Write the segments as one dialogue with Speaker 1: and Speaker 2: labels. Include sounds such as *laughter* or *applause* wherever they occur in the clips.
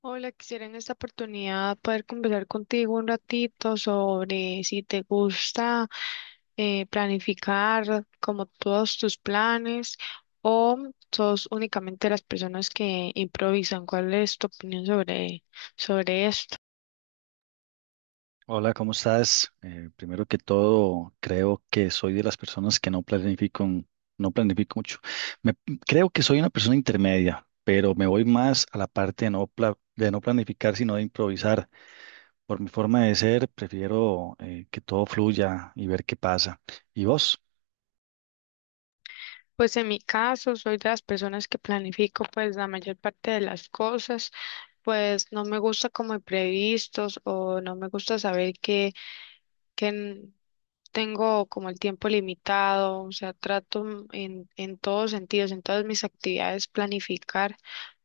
Speaker 1: Hola, quisiera en esta oportunidad poder conversar contigo un ratito sobre si te gusta planificar como todos tus planes o sos únicamente las personas que improvisan. ¿Cuál es tu opinión sobre, sobre esto?
Speaker 2: Hola, ¿cómo estás? Primero que todo, creo que soy de las personas que no planifico, no planifico mucho. Me- Creo que soy una persona intermedia, pero me voy más a la parte de no, de no planificar, sino de improvisar. Por mi forma de ser, prefiero que todo fluya y ver qué pasa. ¿Y vos?
Speaker 1: Pues en mi caso, soy de las personas que planifico pues la mayor parte de las cosas, pues no me gusta como imprevistos o no me gusta saber que, que n- tengo como el tiempo limitado, o sea, trato en todos sentidos, en todas mis actividades planificar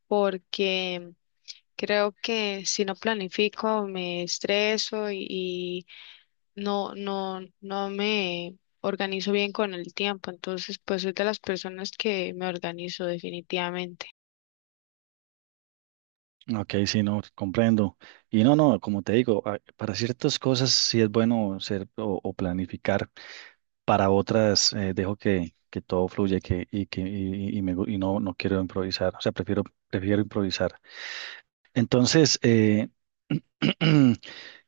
Speaker 1: porque creo que si no planifico me estreso y no, no, no me organizo bien con el tiempo, entonces pues soy de las personas que me organizo definitivamente.
Speaker 2: Ok, sí, no, comprendo. Y no, no, como te digo, para ciertas cosas sí es bueno ser o planificar. Para otras dejo que todo fluya y y y no, no quiero improvisar. O sea, prefiero, prefiero improvisar. Entonces, *clears throat*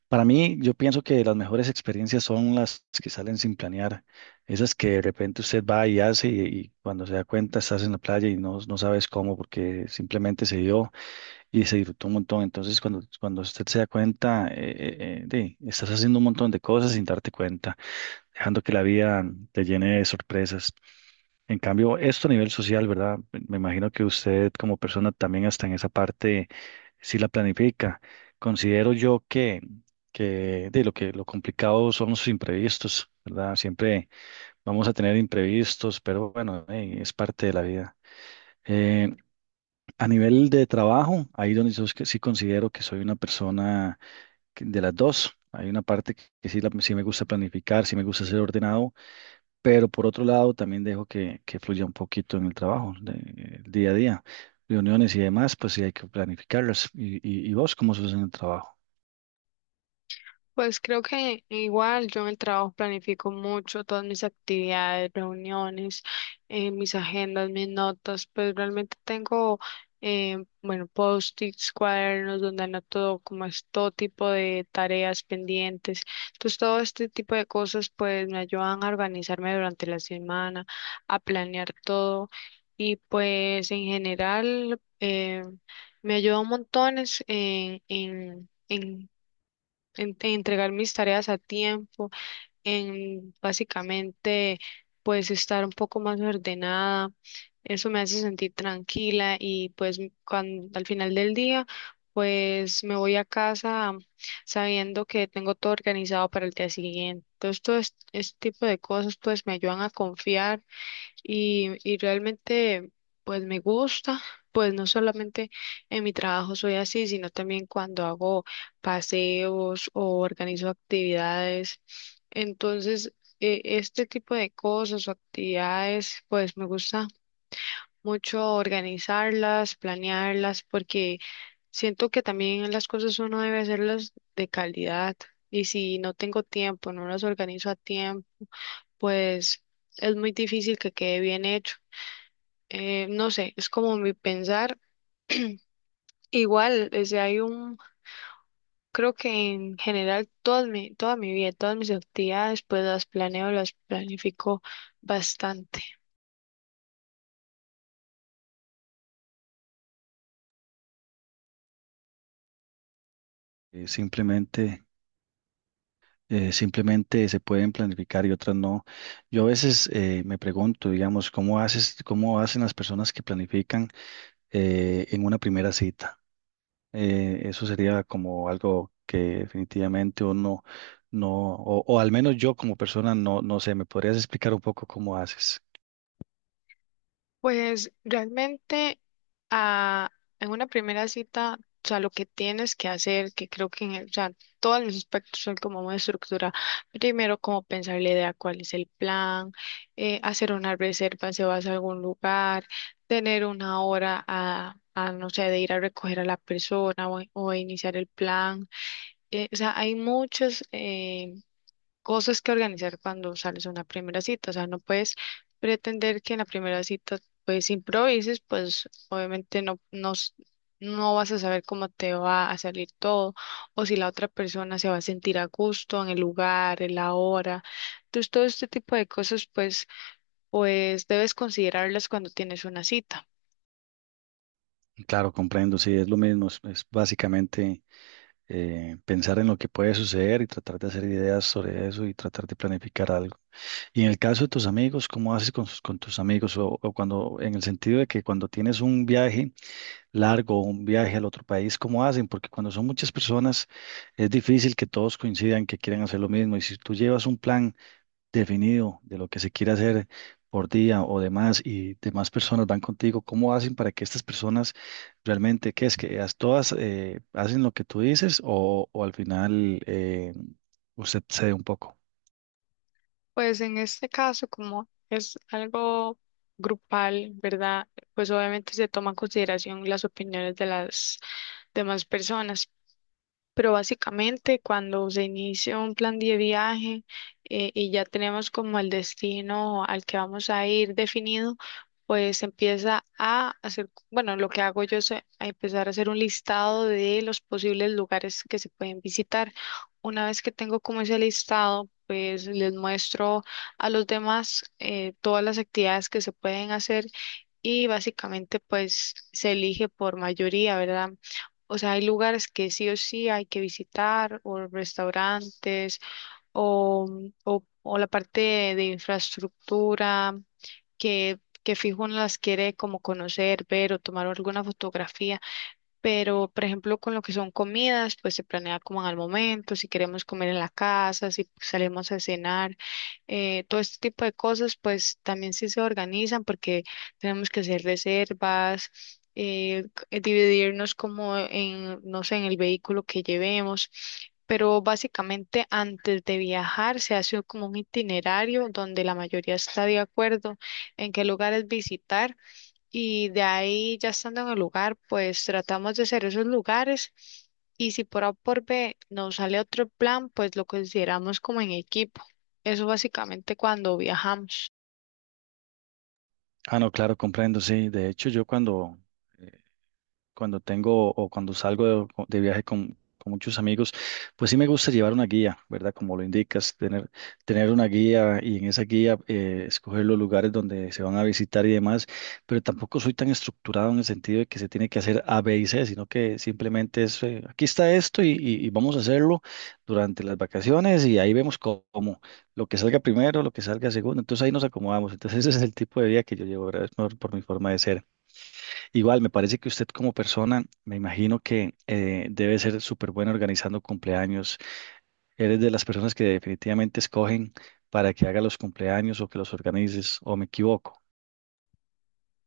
Speaker 2: para mí, yo pienso que las mejores experiencias son las que salen sin planear. Esas que de repente usted va y hace y cuando se da cuenta estás en la playa y no, no sabes cómo porque simplemente se dio y se disfrutó un montón. Entonces, cuando usted se da cuenta, estás haciendo un montón de cosas sin darte cuenta, dejando que la vida te llene de sorpresas. En cambio, esto a nivel social, ¿verdad? Me imagino que usted como persona también hasta en esa parte sí la planifica. Considero yo que de lo que lo complicado son los imprevistos, ¿verdad? Siempre vamos a tener imprevistos, pero bueno, es parte de la vida. Eh, a nivel de trabajo, ahí donde yo es que sí considero que soy una persona de las dos. Hay una parte que sí, sí me gusta planificar, sí me gusta ser ordenado, pero por otro lado, también dejo que fluya un poquito en el trabajo, el día a día, reuniones y demás, pues sí hay que planificarlas. Y vos cómo sos en el trabajo?
Speaker 1: Pues creo que igual yo en el trabajo planifico mucho todas mis actividades, reuniones, mis agendas, mis notas, pues realmente tengo, bueno, post-its, cuadernos donde anoto como es todo tipo de tareas pendientes. Entonces todo este tipo de cosas pues me ayudan a organizarme durante la semana, a planear todo y pues en general me ayuda un montón es en entregar mis tareas a tiempo, en básicamente pues estar un poco más ordenada. Eso me hace sentir tranquila y pues cuando, al final del día pues me voy a casa sabiendo que tengo todo organizado para el día siguiente. Entonces este tipo de cosas pues me ayudan a confiar y realmente pues me gusta, pues no solamente en mi trabajo soy así, sino también cuando hago paseos o organizo actividades. Entonces, este tipo de cosas o actividades, pues me gusta mucho organizarlas, planearlas, porque siento que también las cosas uno debe hacerlas de calidad. Y si no tengo tiempo, no las organizo a tiempo, pues es muy difícil que quede bien hecho, no sé, es como mi pensar. Igual, creo que en general toda mi vida, todas mis actividades, pues las planeo, las planifico bastante.
Speaker 2: Eh, simplemente, simplemente se pueden planificar y otras no. Yo a veces me pregunto, digamos, ¿cómo haces, cómo hacen las personas que planifican en una primera cita? Eso sería como algo que definitivamente uno no, no, o al menos yo como persona no, no sé, ¿me podrías explicar un poco cómo haces?
Speaker 1: Pues realmente ah, en una primera cita, o sea, lo que tienes que hacer, que creo que o sea, todos los aspectos son como una estructura. Primero, como pensar la idea, cuál es el plan, hacer una reserva si vas a algún lugar, tener una hora a, no sé, de ir a recoger a la persona o iniciar el plan. O sea, hay muchos cosas que organizar cuando sales a una primera cita. O sea, no puedes pretender que en la primera cita pues improvises, pues obviamente no, no, no vas a saber cómo te va a salir todo o si la otra persona se va a sentir a gusto en el lugar, en la hora. Entonces, todo este tipo de cosas pues, pues debes considerarlas cuando tienes una cita.
Speaker 2: Claro, comprendo, sí, es lo mismo, es básicamente pensar en lo que puede suceder y tratar de hacer ideas sobre eso y tratar de planificar algo. Y en el caso de tus amigos, ¿cómo haces con, con tus amigos? O cuando, en el sentido de que cuando tienes un viaje largo, un viaje al otro país, ¿cómo hacen? Porque cuando son muchas personas es difícil que todos coincidan que quieran hacer lo mismo. Y si tú llevas un plan definido de lo que se quiere hacer por día o demás y demás personas van contigo, ¿cómo hacen para que estas personas realmente, qué es todas hacen lo que tú dices o al final usted cede un poco?
Speaker 1: Pues en este caso, como es algo grupal, ¿verdad? Pues obviamente se toma en consideración las opiniones de las demás personas. Pero básicamente cuando se inicia un plan de viaje, y ya tenemos como el destino al que vamos a ir definido, pues empieza a hacer, bueno, lo que hago yo es a empezar a hacer un listado de los posibles lugares que se pueden visitar. Una vez que tengo como ese listado, pues les muestro a los demás todas las actividades que se pueden hacer y básicamente pues se elige por mayoría, ¿verdad? O sea, hay lugares que sí o sí hay que visitar, o restaurantes, o, o la parte de infraestructura que fijo uno las quiere como conocer, ver o tomar alguna fotografía. Pero, por ejemplo, con lo que son comidas, pues se planea como al momento, si queremos comer en la casa, si salimos a cenar, todo este tipo de cosas, pues también sí se organizan porque tenemos que hacer reservas, dividirnos como en, no sé, en el vehículo que llevemos. Pero básicamente antes de viajar se hace como un itinerario donde la mayoría está de acuerdo en qué lugares visitar y de ahí, ya estando en el lugar, pues tratamos de hacer esos lugares. Y si por A o por B nos sale otro plan, pues lo consideramos como en equipo. Eso básicamente cuando viajamos.
Speaker 2: Ah, no, claro, comprendo, sí. De hecho, yo cuando eh, cuando tengo o cuando salgo de viaje con muchos amigos, pues sí me gusta llevar una guía, ¿verdad? Como lo indicas, tener, tener una guía y en esa guía escoger los lugares donde se van a visitar y demás, pero tampoco soy tan estructurado en el sentido de que se tiene que hacer A, B y C, sino que simplemente es, aquí está esto y vamos a hacerlo durante las vacaciones y ahí vemos cómo, lo que salga primero, lo que salga segundo, entonces ahí nos acomodamos, entonces ese es el tipo de vida que yo llevo, ¿verdad? Es por mi forma de ser. Igual, me parece que usted como persona, me imagino que debe ser súper buena organizando cumpleaños. Eres de las personas que definitivamente escogen para que haga los cumpleaños o que los organices, o me equivoco.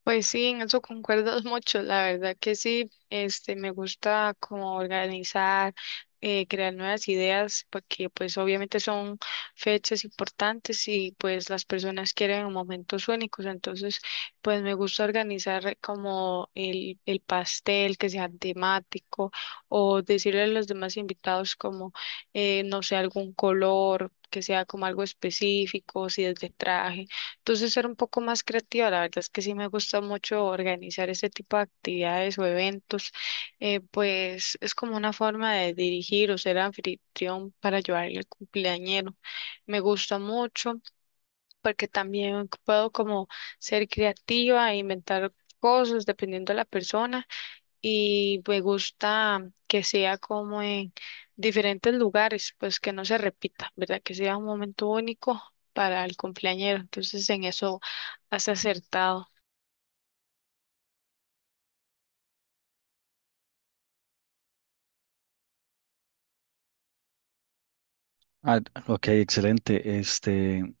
Speaker 1: Pues sí, en eso concuerdo *laughs* mucho, la verdad que sí, este, me gusta como organizar, crear nuevas ideas, porque pues obviamente son fechas importantes y pues las personas quieren momentos únicos, entonces pues me gusta organizar como el pastel que sea temático o decirle a los demás invitados como, no sé, algún color, que sea como algo específico, si es de traje. Entonces ser un poco más creativa, la verdad es que sí me gusta mucho organizar este tipo de actividades o eventos, pues es como una forma de dirigir o ser anfitrión para ayudarle al cumpleañero. Me gusta mucho porque también puedo como ser creativa e inventar cosas dependiendo de la persona y me gusta que sea como en diferentes lugares, pues que no se repita, ¿verdad? Que sea un momento único para el cumpleañero. Entonces, en eso has acertado.
Speaker 2: Ah, ok, excelente. Este,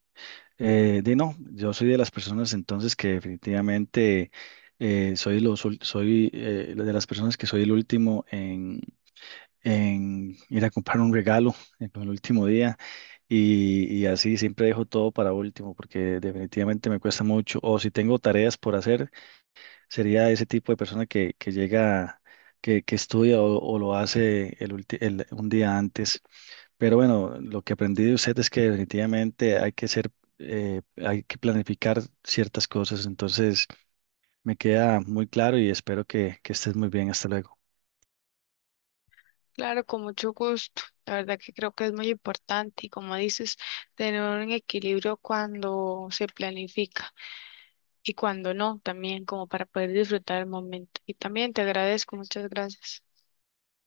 Speaker 2: di no, yo soy de las personas entonces que definitivamente soy de las personas que soy el último en ir a comprar un regalo en el último día. Y así siempre dejo todo para último porque definitivamente me cuesta mucho. O si tengo tareas por hacer, sería ese tipo de persona que llega, que estudia o lo hace el un día antes. Pero bueno, lo que aprendí de usted es que definitivamente hay que ser, hay que planificar ciertas cosas. Entonces me queda muy claro y espero que estés muy bien. Hasta luego.
Speaker 1: Claro, con mucho gusto. La verdad que creo que es muy importante y como dices, tener un equilibrio cuando se planifica y cuando no, también como para poder disfrutar el momento. Y también te agradezco, muchas gracias.